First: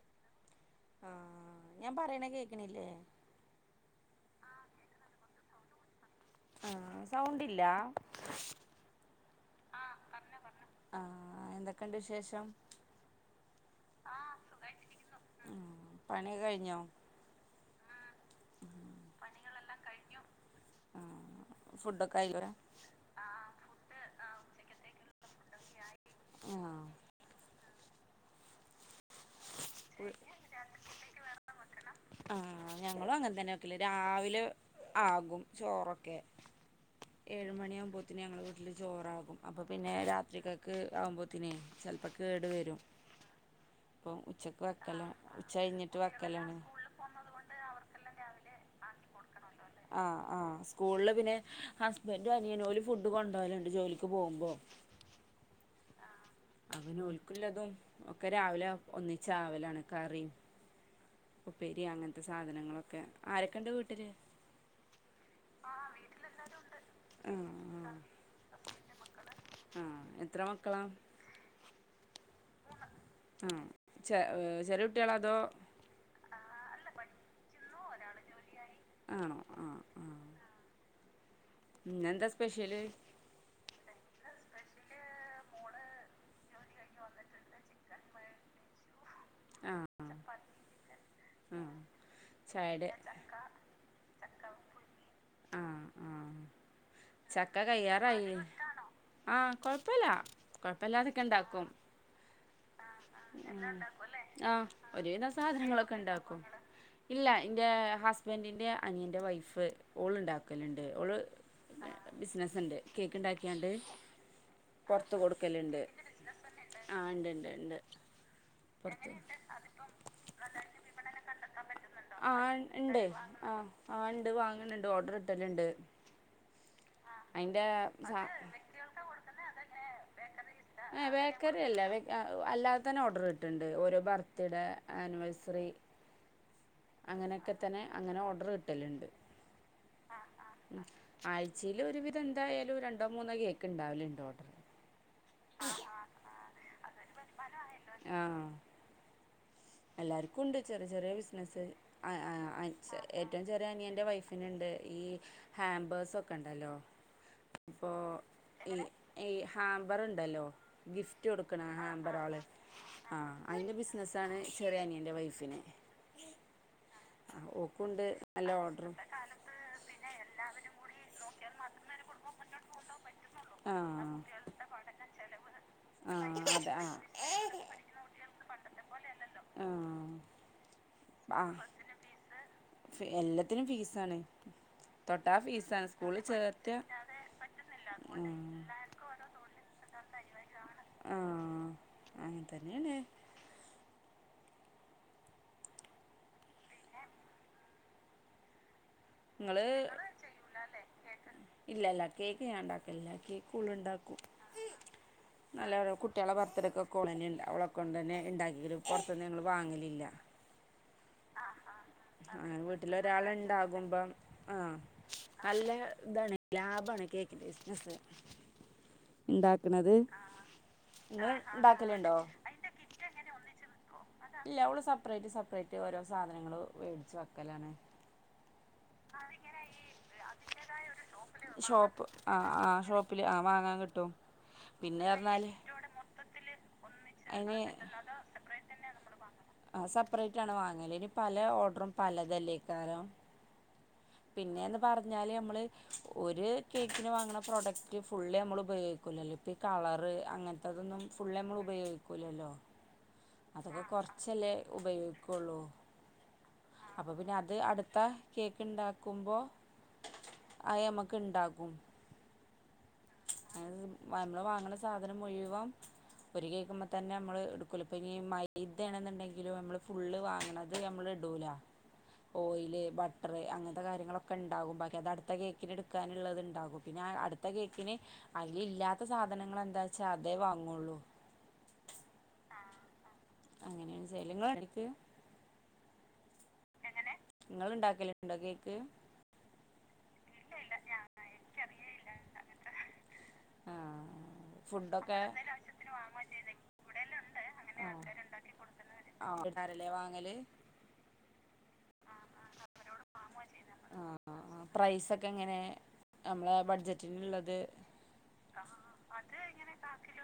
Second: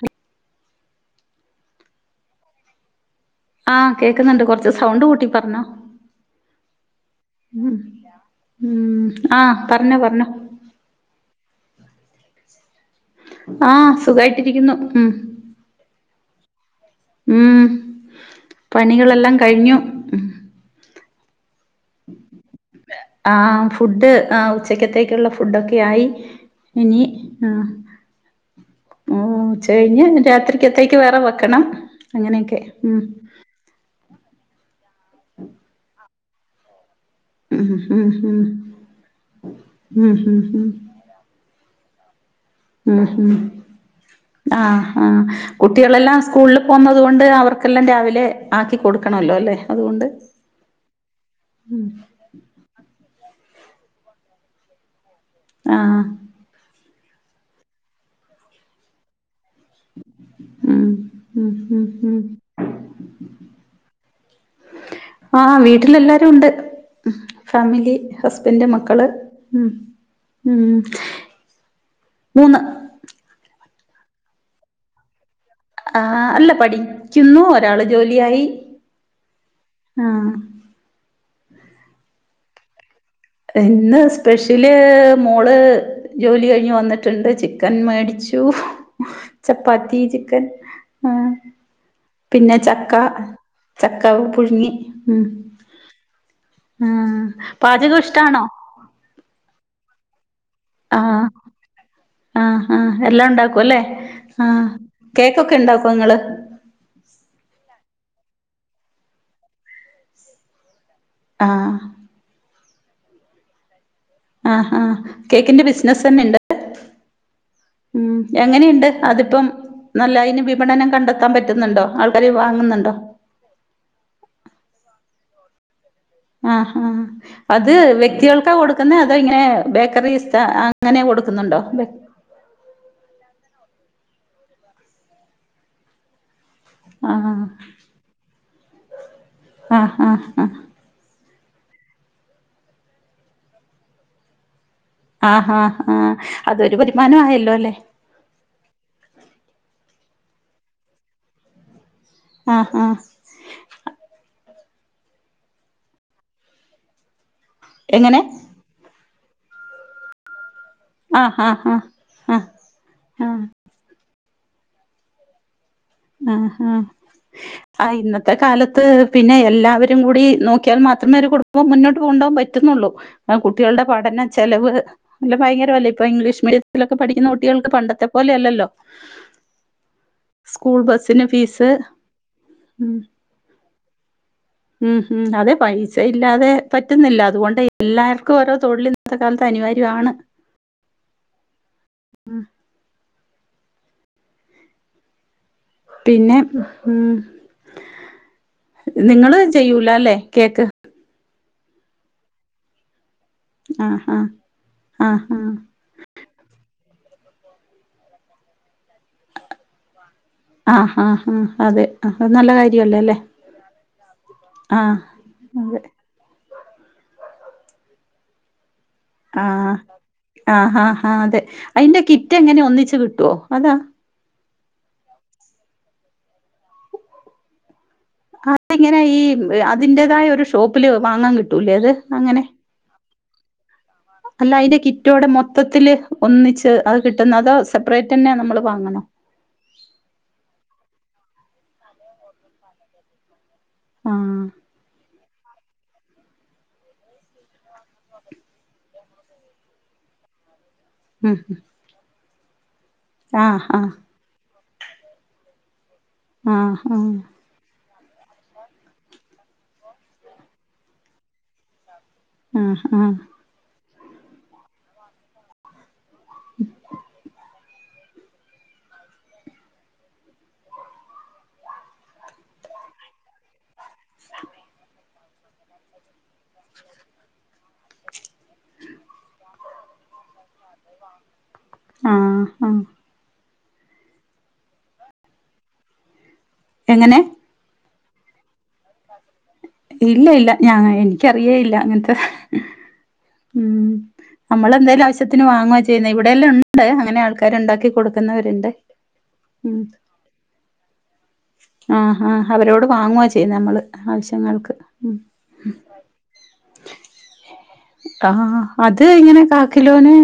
ഹ ആ ഞാൻ പറയണ കേക്കണില്ലേ ആ കേക്കുന്നുണ്ട് കൊറച്ച് സൗണ്ട് കൂട്ടി പറഞ്ഞോ ആ സൗണ്ടില്ല ആ പറഞ്ഞോ പറഞ്ഞോ ആ എന്തൊക്കെയുണ്ട് വിശേഷം ആ സുഖായിട്ടിരിക്കുന്നു ഉം ആഹ് പണിയൊക്കെ കഴിഞ്ഞോ ഉം പണികളെല്ലാം കഴിഞ്ഞു ഫുഡ് ഒക്കെ ആയി വ ആ ഫുഡ് ആ ഉച്ചക്കത്തേക്കുള്ള ഫുഡൊക്കെ ആയി ആഹ് ഇനി ആ രാത്രിക്കത്തേക്ക് വേറെ വെക്കണം ആ അങ്ങനെയൊക്കെ ഉം ഞങ്ങളും അങ്ങനെ തന്നെ വെക്കല് രാവിലെ ആകും ചോറൊക്കെ ഏഴ് ഉം ഉം ഉം മണിയാമ്പോത്തേന് ഞങ്ങടെ ഉം വീട്ടില് ചോറാകും അപ്പൊ പിന്നെ ഉം രാത്രികക്ക് ആവുമ്പോത്തേനെ ചിലപ്പോൾ കേട് വരും അപ്പം ഉച്ചക്ക് ആഹ വെക്കല ഉച്ച കഴിഞ്ഞിട്ട് കുട്ടികളെല്ലാം വെക്കലാണ് സ്കൂളിൽ പോന്നതുകൊണ്ട് അവർക്കെല്ലാം രാവിലെ ആക്കി കൊടുക്കണല്ലോ അല്ലെ ആ ആ സ്കൂളില് പിന്നെ ഹസ്ബൻഡ അനിയനും ഓല് ഫുഡ് ന്തു കൊണ്ടായാലും ന്റെ ജോലിക്ക് പോകുമ്പോ ആ അവന ഒൽക്കുള്ളതും ഒക്കെ രാവിലെ ഒന്നിച്ചാവലണ് കറി ഉം ഉം ഉം ഉപ്പേരി ഉം അങ്ങനത്തെ സാധനങ്ങളൊക്കെ ആരൊക്കെ ഉണ്ട് വീട്ടില് ആ വീട്ടിലെല്ലാരും ഉണ്ട് ആഹ് ഫാമിലി ആഹ് ഹസ്ബന്റ് മക്കള് ഉം ആഹ് എത്ര ഉം മക്കളാ മൂന്ന് ആഹ് ചെ ചെറിയുട്ട്യാളാതോ ആ അല്ല പഠിക്കുന്നു ഒരാള് ജോലിയായി ആഹ് ഉം എന്താ സ്പെഷ്യല് ഇന്ന് സ്പെഷ്യല് മോള് ജോലി കഴിഞ്ഞ് വന്നിട്ടുണ്ട് ചിക്കൻ മേടിച്ചു ച്ചു ചപ്പാത്തി ആഹ് ചിക്കൻ ആഹ് പിന്നെ ചായയുടെ ചക്ക ചക്ക പുഴുങ്ങി ഉം ആഹ് ആഹ് ഉം ആ ചക്ക പാചകം ഇഷ്ടാണോ കൊഴപ്പില്ല ആഹ് കൊഴപ്പില്ലാതൊക്കെണ്ടാക്കും ആഹ് ആഹ് എല്ലാം ഉണ്ടാക്കും അല്ലേ ആഹ് ഒരുവിധം കേക്കൊക്കെ ഉണ്ടാക്കോ സാധനങ്ങളൊക്കെ ഇങ്ങള് ണ്ടാക്കും ഇല്ല ഇന്റെ ഹസ് ബൻഡിൻ്റെ അനിയൻ്റെ വൈഫ് ഓൾ ഉണ്ടാക്കലുണ്ട് ഓള് ആഹ് ബിസിനസ്സ്ണ്ട് കേക്ക്‌ണ്ടാക്കിയാണ്ട് ആഹ് ആഹ് കേക്കിന്റെ ബിസിനസ് തന്നെ ഇണ്ട്? ആഹ് ഇണ്ട് ഇണ്ട് ഇണ്ട് ഉം എങ്ങനെയുണ്ട് പൊറത്ത് അതിപ്പം? നല്ല അതിന് വിപണനം കണ്ടെത്താൻ പറ്റുന്നുണ്ടോ? ആൾക്കാര് ആഹ് വാങ്ങുന്നുണ്ടോ? ഇണ്ട് ട്ടല്ണ്ട് ആഹ് ആഹ് അത് വ്യക്തികൾക്കാ കൊടുക്കുന്നേ അതോ ഇങ്ങനെ ബേക്കറീസ് അങ്ങനെ ഏഹ് ബേക്കറി കൊടുക്കുന്നുണ്ടോ അല്ല അല്ലാതെ തന്നെ ഓർഡർ കിട്ടുണ്ട് ഓരോ ബർത്ത്ഡേ ആനിവേഴ്സറി ആഹ് അങ്ങനെയൊക്കെ തന്നെ അങ്ങനെ ഓർഡർ കിട്ടലുണ്ട് ആഹ് ആഹ് ആഹ് ആഴ്ചയിൽ ഒരുവിധം എന്തായാലും രണ്ടോ മൂന്നോ കേക്ക് ഉണ്ടാവല്ണ്ട്‌ ഓർഡർ ആഹ് ആ ആഹ് അതൊരു വരുമാനം ആയല്ലോ അല്ലേ എല്ലാവർക്കും ഉണ്ട് ചെറിയ ചെറിയ ബിസിനസ്സ് ആഹ് ആഹ് ഏറ്റവും ചെറിയ അനിയന്റെ വൈഫിനുണ്ട് ഈ ഹാമ്പേഴ്സൊക്കെണ്ടല്ലോ അപ്പോ എങ്ങനെ ഈ ഈ ഹാബർണ്ടല്ലോ ഗിഫ്റ്റ് ആഹ് കൊടുക്ക്‌ണ ആഹ് ആഹ് ഹാംമ്പറാള് ആഹ് ആ ആഹ് അതിന്റെ ബി സിനസ്സാണ് ചെറിയനിയന്റെ വൈഫിന് ആഹ് ആഹ് ആഹ് ആ ഓക്കുണ്ട് ഇന്നത്തെ നല്ല കാലത്ത് ഓർഡറും പിന്നെ എല്ലാവരും കൂടി നോക്കിയാൽ മാത്രമേ ഒരു കുടുംബം മുന്നോട്ട് പോകണ്ടു പറ്റുന്നുള്ളൂ കുട്ടികളുടെ ആഹ് പഠന ചെലവ് അല്ല ഭയങ്കരമല്ലേ ഇപ്പോ ആഹ് ഇംഗ്ലീഷ് അതെ ആഹ് മീഡിയത്തിലൊക്കെ പഠിക്കുന്ന കുട്ടികൾക്ക് പണ്ടത്തെ പോലെയല്ലല്ലോ ആ സ്കൂൾ ബസിന്റെ ഫീസ് ഉം എല്ലത്തിനും ഫീസാണ് ഉം ഉം തൊട്ടാ അതെ ഫീസാണ് പൈസ സ്കൂളിൽ ഇല്ലാതെ ചേർത്തിയ പറ്റുന്നില്ല അതുകൊണ്ട് എല്ലാർക്കും ഓരോ തൊഴിൽ ഇന്നത്തെ കാലത്ത് അനിവാര്യാണ് ആ അങ്ങനെ തന്നെയാണ് പിന്നെ ഉം നിങ്ങള് ചെയ്യൂല അല്ലേ കേക്ക് ഇല്ലല്ല കേക്ക് ഞൻണ്ടാക്കലില്ല ആഹ് കേക്കോളുണ്ടാക്കും ആഹ് ആഹ് അല്ലാതെ കുട്ട്യാളെ ബർത്ത്ഡേക്ക് ക്കോളെന്നേ ണ്ടാ ഓളെകൊണ്ടെന്നെ ണ്ടാക്കിക്കലും പുറത്തുന്ന് ഞങ്ങൾ വാങ്ങലില്ല ആഹ് ആഹ് ആഹ് അതെ അത് നല്ല കാര്യല്ലേ അല്ലെ പ ആ നല്ല അതെ ഇതാണ് ലാഭമാണ് കേക്കിന്റെ ബിസിനസ് ണ്ടാക്ക്‌ണത് ആ ഹാ ഹാ അതെ അതിന്റെ കിറ്റ് എങ്ങനെ ഒന്നിച്ച് കിട്ടുവോ അതാ ഇല്ല അവള് സെപ്പറേറ്റ് സെപ്പറേറ്റ് ഓരോ സാധനങ്ങൾ വേടിച്ചു വെക്കലാണ് ഇങ്ങനെ ഈ അതിന്റേതായ ഒരു ഷോപ്പില് വാങ്ങാൻ കിട്ടൂലേ? അത് ഷോപ്പ് ആ അങ്ങനെ ആ ഷോപ്പില് വാങ്ങാൻ കിട്ട് അല്ല അതിന്റെ കിറ്റോടെ മൊത്തത്തില് ഒന്നിച്ച് അത് കിട്ടുന്ന അതോ സെപ്പറേറ്റ് തന്നെ നമ്മള് വാങ്ങണോ? ആ സെപ്പറേറ്റ് ആണ് വാങ്ങല് ഇനി പല ഓർഡറും പലതല്ലേ ആഹ് പിന്നേന്ന് പറഞ്ഞാല് നമ്മള് ഒരു കേക്കിന് വാങ്ങണ പ്രൊഡക്റ്റ് ഫുള്ളി നമ്മൾ ഉപയോഗിക്കൂല്ലല്ല. കളർ അങ്ങനെ അതൊന്നും ഫുള്ള് ഉം നമ്മൾ ഉം ഉപയോഗിക്കില്ലല്ലോ. ആഹ് അതൊക്കെ ആഹ് കുറച്ചല്ലേ ഉപയോഗിക്കുള്ളൂ. ആ ആ അപ്പോൾ പിന്നെ അത് അടുത്ത കേക്ക് ഉണ്ടാക്കുമ്പോൾ അത് നമുക്ക് ഉണ്ടാക്കും. ആ ആ നമ്മള് വാങ്ങണ സാധനം മുഴുവൻ ഒരു കേക്കുമ്മേ തന്നെ നമ്മള് എടുക്കൂല. ഇപ്പ ഈ മൈദ ആണെന്നുണ്ടെങ്കിലും നമ്മള് ഫുള്ള് വാങ്ങണത് നമ്മള് ഇ ഇടൂല ഓയില് ബട്ടർ അങ്ങനത്തെ കാര്യങ്ങളൊക്കെ ഉണ്ടാകും. ബാക്കി അത് അടുത്ത കേക്കിന് എടുക്കാനുള്ളത് ഉണ്ടാകും പിന്നെ അടുത്ത കേക്കിന് അതില് ഇല്ലാത്ത സാധനങ്ങൾ എന്താ വച്ചാ അതേ വാങ്ങുള്ളൂ. ആ ആ അങ്ങനെയാണ് എങ്ങനെ നിങ്ങള് ഉണ്ടാക്കലുണ്ടോ കേക്ക്? ഇല്ല! ഇല്ല! ഞാ, എനിക്കറിയേയില്ല അങ്ങനത്തെ, ആ ഉം. നമ്മൾ എന്തേലും ഫുഡൊക്കെ ആവശ്യത്തിന് വാങ്ങുവാ ചെയ്യുന്നേ. ഇവിടെയെല്ലാം ഉണ്ട്. അങ്ങനെ ആൾക്കാർ ഉണ്ടാക്കി കൊടുക്കുന്നവരുണ്ട്. വാങ്ങല്. ആ ഹാ ഹാ അവരോട് വാങ്ങുവാ ചെയ്യ നമ്മള്. ആ ആവശ്യങ്ങൾക്ക് പ്രൈസ് ഒക്കെ എങ്ങനെ? നമ്മള് ബഡ്ജറ്റ് ആ അത് ഇങ്ങനെ കാക്കിലോന്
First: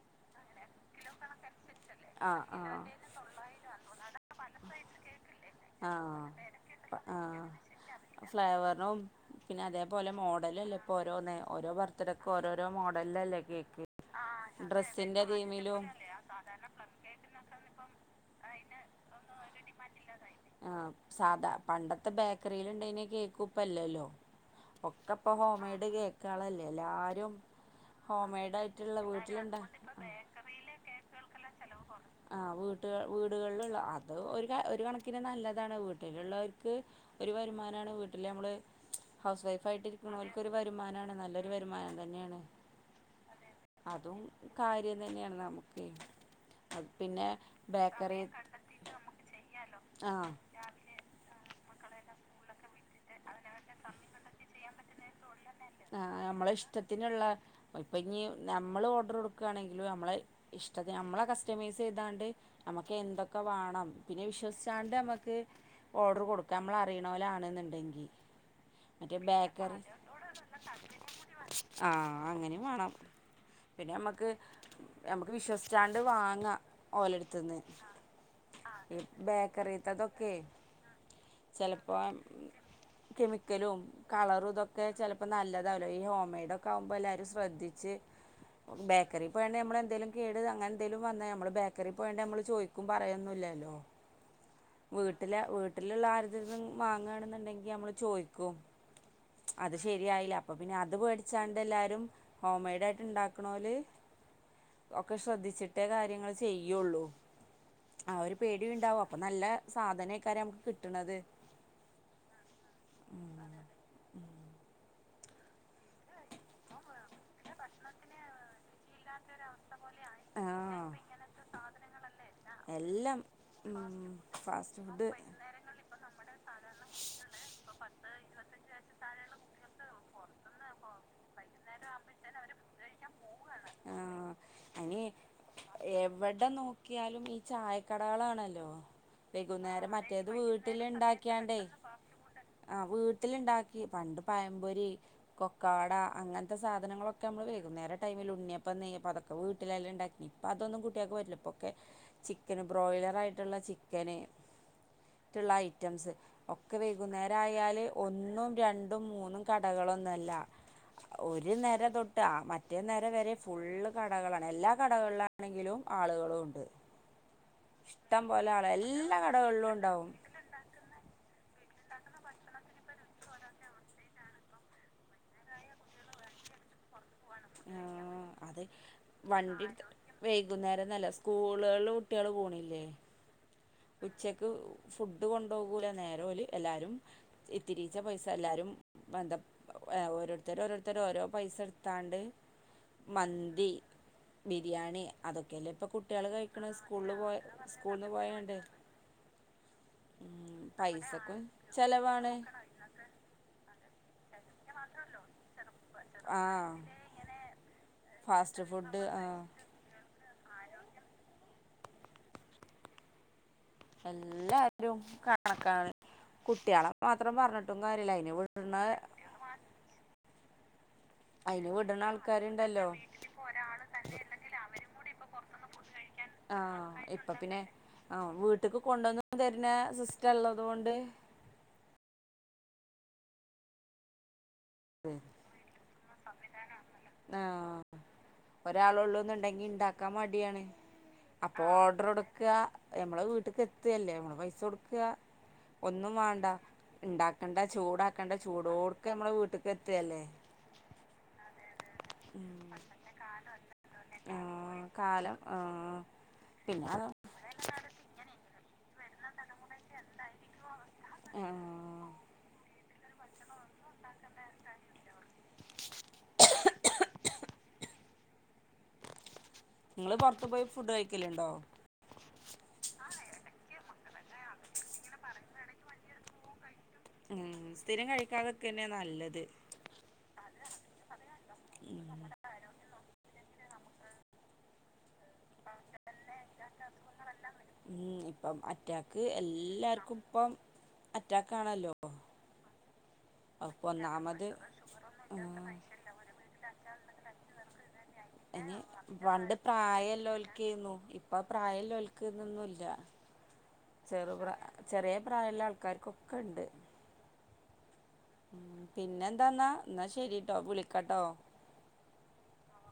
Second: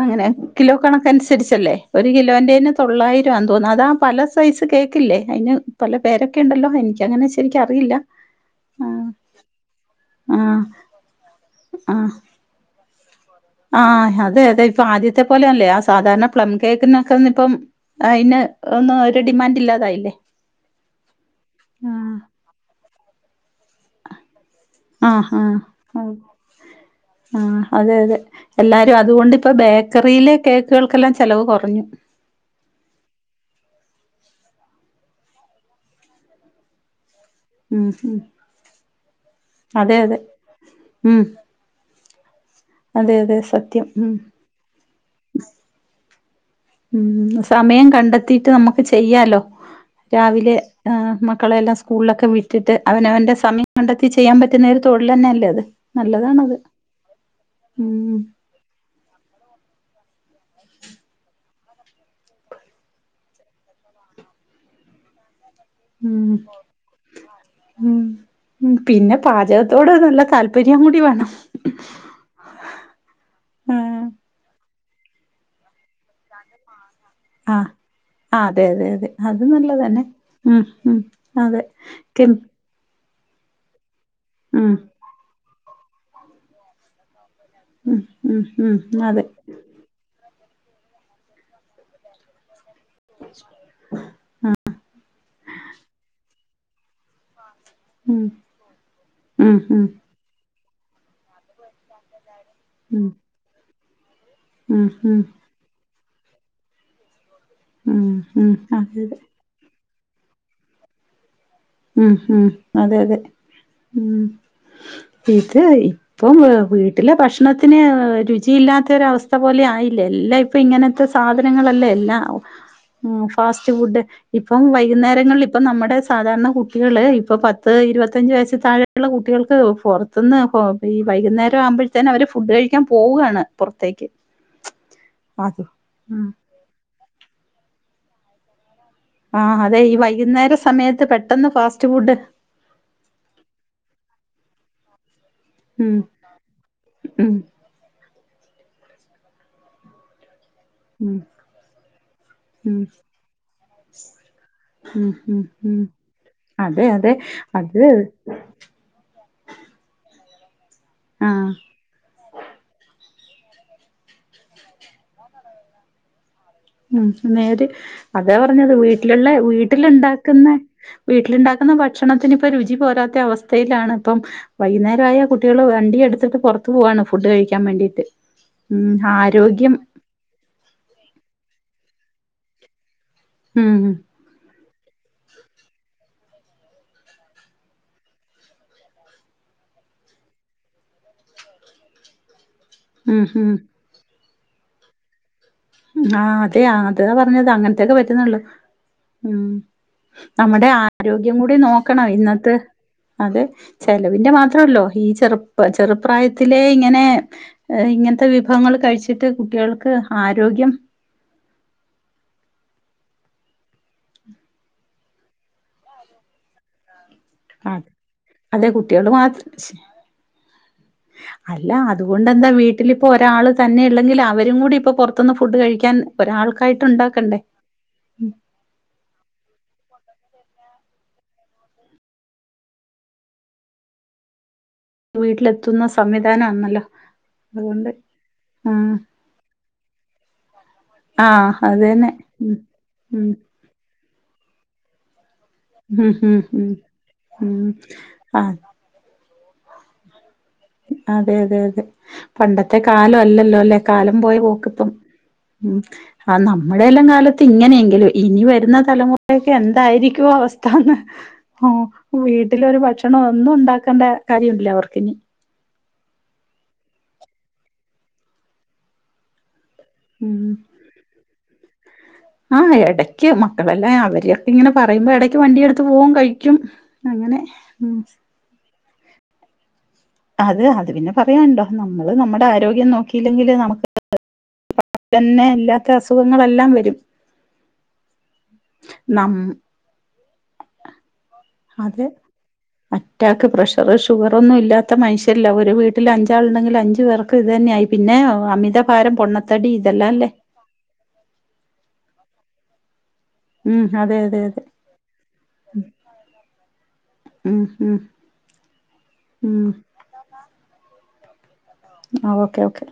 അങ്ങനെ. കിലോ കണക്കനുസരിച്ചല്ലേ. ഒരു ആഹ് കിലോൻ്റെേന് ആഹ് തൊള്ളായിരം ആന്ന് തോന്നുന്നു. അതാ, പല സൈസ് കേക്കില്ലേ? അതിന് പല പേരൊക്കെ ഉണ്ടല്ലോ? എനിക്കങ്ങനെ ശരിക്ക് അറിയില്ല. ഫ്ലേവറിനും പിന്നെ, അതേപോലെ ആഹ് മോഡലല്ലേ ഇപ്പൊ ഓരോ നേ. ഓരോ ആഹ് ബർത്ത്ഡേക്ക് ഓരോരോ മോഡ് നല്ലല്ല കേക്ക് ആഹ് അതെ! അതെ! ഇപ്പൊ ആദ്യത്തെ ഡ്രസ്സിൻ്റെ പോലെ അല്ലേ. ആ തീമിലും സാധാരണ പ്ലം കേക്കിനൊക്കെ ഒന്ന് ഇപ്പം അതിന് ഒന്നും ഒരു ഡിമാൻഡ് ഇല്ലാതായില്ലേ? ആ സാധാ പണ്ടത്തെ ബേക്കറീൽ കേക്കൂപ്പല്ലല്ലോ. ഒക്കെ ആഹ് ഇപ്പൊ ആഹ് ഹോം മെയ്ഡ് ആഹ് കേക്കുകളല്ലേ. എല്ലാരും ഹോം മെയ്ഡ് ആയിട്ടുള്ള വീ ഇപ്പൊ ബേക്കറിയിലെ കേക്കുകൾക്കെല്ലാം ചെലവ് കൊറഞ്ഞു. ആ വീട്ട് വീടുകളിലുള്ള അത് ഒരു ക ഒരു കണക്കിന് നല്ലതാണ് വീട്ടിലുള്ളവർക്ക് ഒരു ഉം വരുമാനാണ്. ഉം വീട്ടില് നമ്മള്, ഹൗസ് വൈഫ് ആയിട്ട് അതെ അതെ ഇരിക്കണവർക്കു ഒരു വരുമാനാണ്. ഉം നല്ലൊരു വരുമാ തന്നെയാണ്. അതെ, അതെ സത് അതും കാര്യം തന്നെയാണ്. നമുക്ക് അത് പിന്നെ ഉം, സമയം ബേക്കറി കണ്ടെത്തീട്ട് നമ്മുക്ക് ചെയ്യാലോ. ആ രാവിലെ, ആ മക്കളെയെ ല്ലാം സ്കൂളിലൊക്കെ വിട്ടിട്ട് അവനവന്റെ സമയം കണ്ടെത്തി ചെയ്യാൻ പറ്റുന്ന ഒരു തൊഴിൽ തന്നെയല്ലേ അത്. നല്ലതാണത് അപ്പോ ഉം ഇനി നമ്മള് ഓർഡർ കൊടുക്കുകയാണെങ്കിലും നമ്മളെ ഇഷ്ടത്തി നമ്മളെ കസ്റ്റമൈസ് ചെയ്താണ്ട് നമ്മുക്ക് എന്തൊക്കെ വേണം. പിന്നെ ഇവരെ വിശ്വസിച്ചാണ്ട് നമ്മുക്ക് ഓർഡർ ഉം കൊടുക്കാ നമ്മൾ അറിയണ പോലെ ഉം ആണെന്നൊണ്ടെങ്കി ഉം, പിന്നെ പാചകത്തോട് നല്ല താല്പര്യം കൂടി വേണം. ആഹ് അങ്ങനെയും വേണം പിന്നെ ആഹ് അമ്മക്ക് നമുക്ക് വിശ്വസിച്ചോണ്ട് വാങ്ങാം, ഓളടുത്തൂന്ന് ആഹ് അതെ അതെ അതെ അത് നല്ലതന്നെ ഉ ഉ അതെ ചെലപ്പോ കെ കെമിക്കലും കളറും ഉം ഇതൊക്കെ ചെപ്പോ നല്ലതാവല്ലോ ഈ ഹോം മെയ്ഡ ഒക്കെ ആകുമ്പോ എല്ലാരും ശ്രദ്ധിച്ച് ഉം ഉം ഉം അതെ ബേക്കറി പോണങ്കിൽ നമ്മളെന്തെങ്കിലും കേടട് അങ്ങനെന്തങ്കിലുംന്നാ നമ്മള് ബേക്കറിപോയണ്ട് നമ്മള് ചോദ പറയൊന്നില്ലല്ലോ വീട്ടില വീട്ടിലുള്ള ആ വാങ്ങുണ്ടെങ്കി നമ്മള് ഉം ചോയ്ിക്കും ഉം അത് ഉം ശരിയായില്ല അപ്പൊ പിന്നെ അത് പേടിച്ചാണ്ട് എല്ലാരും ഹോം മെയഡ് ആയിട്ട് ഉം ഉണ്ടാക്കണവല് ഉം ഒക്കെ ഉം ശ്രദ്ധിച്ചിട്ടേ കാര്യങ്ങൾ ചെയ്യുള്ളൂ ഉം ഉ അതെതെ സാധനം ഇക്കാര്യം നമുക്ക് കിട്ടണത്. ഉം ഉം അതെ അതെ ഉ ഇത് ഇപ്പം വീട്ടിലെ ഭക്ഷണത്തിന് രുചിയില്ലാത്ത ഒര അവസ്ഥ പോലെയി ല്ല എല്ലാ ഇപ്പ ആഹ് ഇങ്ങനത്തെ സാധനങ്ങളല്ല എല്ലാ ഉ എല്ലാം ഫാസ്റ്റ് ഉം ഫുഡ് ഇപ്പം ഫാസ്റ്റ് ഫുഡ് വൈകുന്നേരങ്ങളിൽ ഇപ്പ നമ്മുടെ സാധാരണ കു കുട്ടിക ഇപ്പ പത്ത് ഇരുപത്തഞ്ച് വയസ് താഴെയുള്ള കുട്ടികൾക്ക് പുറത്തുന്ന് ഈ വൈകുന്നേരം ആവുമ്പ ത്ത അവര് ഫുഡ് കഴിക്കാൻ പോവയാണ് പുറത്തേക്ക് അനി അത് ഉം എവിടെ നോക്കിയാലും ഈ ചായക്കടകളാണല്ലോ. ആഹ അതെ ഈ വൈകുന്നേരം മറ്റേത് വൈകുന്നേര സമയത്ത് പെട്ടെന്ന് ഫാസ്റ്റ് ഫുഡ് ആഹ് വീട്ടിലുണ്ടാക്കി പണ്ട് പഴംപൊരി, കൊക്കവട ഉം അങ്ങനത്തെ സാധനങ്ങളൊക്കെ ഉം വൈകുന്നേരം ടൈമിൽ ഉണ്ണിയപ്പം, നെയ്യപ്പം അപ്പൊ വീട്ടിലല്ലേ ഉണ്ടാക്കി അപ്പ അതൊന്നും കുട്ടിയക്ക് ഉം പറ്റല്ല ഇപ്പൊക്കെ ചിക്കന് ഉം ബ്രോയിലറ ആയിട്ടുള്ള ചിക്കന്. ഉം ഉം ുള്ള ഉം ഐറ്റംസ് ഒക്കെ അതെ അതെ വൈകുന്നേരയാൽ അത് ഒന്നും രണ്ടും മൂന്നും. ക കടകളൊന്നുമല്ല ആഹ് ഒരു നേര തൊട്ട് മറ്റേന്നര വരെ ഫുള്ള്. കടകളാണ്. എല്ലാ കടകളിലാണെങ്കിലും ആളുകളും ഉണ്ട്. ഇഷ്ടം അതെ പോലെ ആള് പറഞ്ഞത് എല്ലാ വീട്ടിലുള്ള കടകളിലും വീട്ടില ഉണ്ടാവും ഉണ്ടാക്കുന്ന വീട്ടിലണ്ട ഭക്ഷണത്തിന്പ്പ രുചി പോരാത്ത അവസ്ഥയിലാണ്. ഇപ്പ വൈകുന്നേര കുട്ടികൾ വണ്ടി എടുത്തിട്ട് പുറത്ത പോാണ് ഫുഡ് കഴിക്കാൻ വേണ്ടിട്ട് ആഹ് അത് ഉ വണ്ടി ആരോഗ്യം വൈകുന്നേരംന്നല്ല സ്കൂളുകളിൽ കുട്ടികള് പോണില്ലേ ഉം ഉച്ചക്ക് ഫുഡ് കൊണ്ടുപോകൂല നേരെ എല്ലും ത്തിരിച്ച പൈസ എല്ലരും ബദ ഓരോരുത്തര ഓരോരുത്തര ഓരോ പൈസ എടുത്തോണ്ട് ഉം ഉം മന്തി, ബിരിയാണി അതൊക്കെ ഒക്കല്ല ഇപ്പൾ കുട്ടികൾ ആഹ് അതെ കഴിക്കണം സ്കൂളിൽ അതാ പോയ സ്കൂളിന് പോയണ്ട് ഉ നമ്മുടെ ആരോഗ്യം പൈസക്കും കൂടി നോക്കണം ചെലവാണ് ഇന്നത്തെ അത് ചിലവിന്റെ മാത്രം മാത്രല്ലോ ഈ ചെറു ചെറുപ്രായത്തിലെ ആഹ് ഇങ്ങനെ ഇങ്ങനത്തെ ഫാസ്റ്റ് വിഭവങ്ങൾ ഫുഡ് കഴിച്ചിട്ട് കു ആഹ് കുട്ടികൾക്ക് ആരോഗ്യം എല്ലാരും കണക്കാണ് കുട്ടികള മാത്രം പറഞ്ഞിട്ടും അത് കാര്യല്ല ഇനി അതെ വടുന്ന കുട്ടികൾ മാത്രം അല്ല അതുകൊണ്ട് എന്താ ആൾക്കാരുണ്ടല്ലോ വീട്ടിലിപ്പൊ ഒരാള് തന്നെ ഉള്ളെങ്കിൽ അവരും കൂടി ഇപ്പൊ പുറത്തുന്ന് ഫുഡ് കഴിക്കാൻ ഒരാൾക്കായിട്ട് ഉണ്ടാക്കണ്ടേ ആഹ വീട്ടക്ക് കൊണ്ടുവന്ന തരുന്ന സിസ്റ്റർള്ളത് കൊണ്ട് വീട്ടിലെത്തുന്ന സംവിധാന ആണല്ലോ അതുകൊണ്ട് ആഹ് ആ ഒരാളൊള്ളൂന്നുണ്ടെങ്കി ഇണ്ടാക്കാൻ മടിയാണ് ആ അപ്പൊ അത് ഓർഡർ തന്നെ കൊടുക്കുക ഉം നമ്മളെ വീട്ടക്ക് എത്തയല്ലേ നമ്മൾ പൈസ കൊടുക്കുക ഒന്നും ഉം ഉം വേണ്ട ഉം ഉം ഉണ്ടാക്കണ്ട ഉം ചൂടാക്കണ്ട ആ ചൂടോടക്കെ നമ്മെ വീട്ട എത്തല്ലേ അതെ അതെ അതെ ഉം പണ്ടത്തെ കാലം അല്ലല്ലോ അല്ലെ കാലം പോയ പോക്ക് ആഹ് ഇപം കാലം ഉ ആഹ് ആ നമ്മുടെയെല്ലാം പിന്നെ കാലത്ത് ഇങ്ങനെയെങ്കിലും ഇനി വരുന്ന തലമുറ ക്കെ എന്തായിരിക്കും അവസ്ഥന്ന് ആഹ് വീട്ടിലൊരു ഭക്ഷ ഭക്ഷണം ഒന്നും ഉണ്ടാക്കേണ്ട കാര്യമില്ല അവർക്കിന നിങ്ങള് പുറത്ത് പോയി ഫുഡ് കഴിക്കലേണ്ടോ ആഹ് ഇടയ്ക്ക് മക്കളെല്ലാം അവരൊക്കെ ഇങ്ങനെ പറയുമ്പോ ഇടക്ക് വണ്ടി എടുത്ത് പോകും കഴിക്കും അങ്ങനെ ഉം ഉം സ്ഥിരം കഴിക്കാതൊക്കെന്നെ നല്ലത് അത അത് പിന്നെ പറയാനുണ്ടോ നമ്മള് നമ്മുടെ ആരോഗ്യം നോക്കി ക്കല്ലെങ്കിൽ നമുക്ക് തന്നെ ഇല്ലാത്ത അസുഖങ്ങളെല്ലാം വരും ഉം [unintelligible] ഇപ്പം അറ്റാക്ക് നം എല്ലാർക്കും ഇപ്പം അറ്റാക്ക്ണല്ലോ അതെ അറ്റാക്ക് പ്രഷർ ഷുഗർ ഒന്നും ഇാത്ത മനുഷ്യരില്ല ഒരു ആഹ് വീട്ടിൽ അഞ്ചാൾ ഉണ്ടെങ്കിൽ അഞ്ചു പേർക്ക് ഇത്ന്നെ ആയി ഇനി പണ്ട് ഇതെല്ലാം അല്ലേ പ്രായമല്ലോൽക്കുന്നു ഇപ്പൊ പ്രായല്ലൽക്ക അൊന്നുമില്ല ഉം അതെ അതെ ചെറുപ അതെ ചെറിയ പ്രായമുള്ള ആൾക്കാാര്ക്കൊക്കെ ഉണ്ട് ഉം ഉം ഉ പിന്നെ ഉം എന്താന്നാ എന്നാ ശരിട്ടോ വിളിക്കട്ടോ ആ ഓക്കെ ഓക്കെ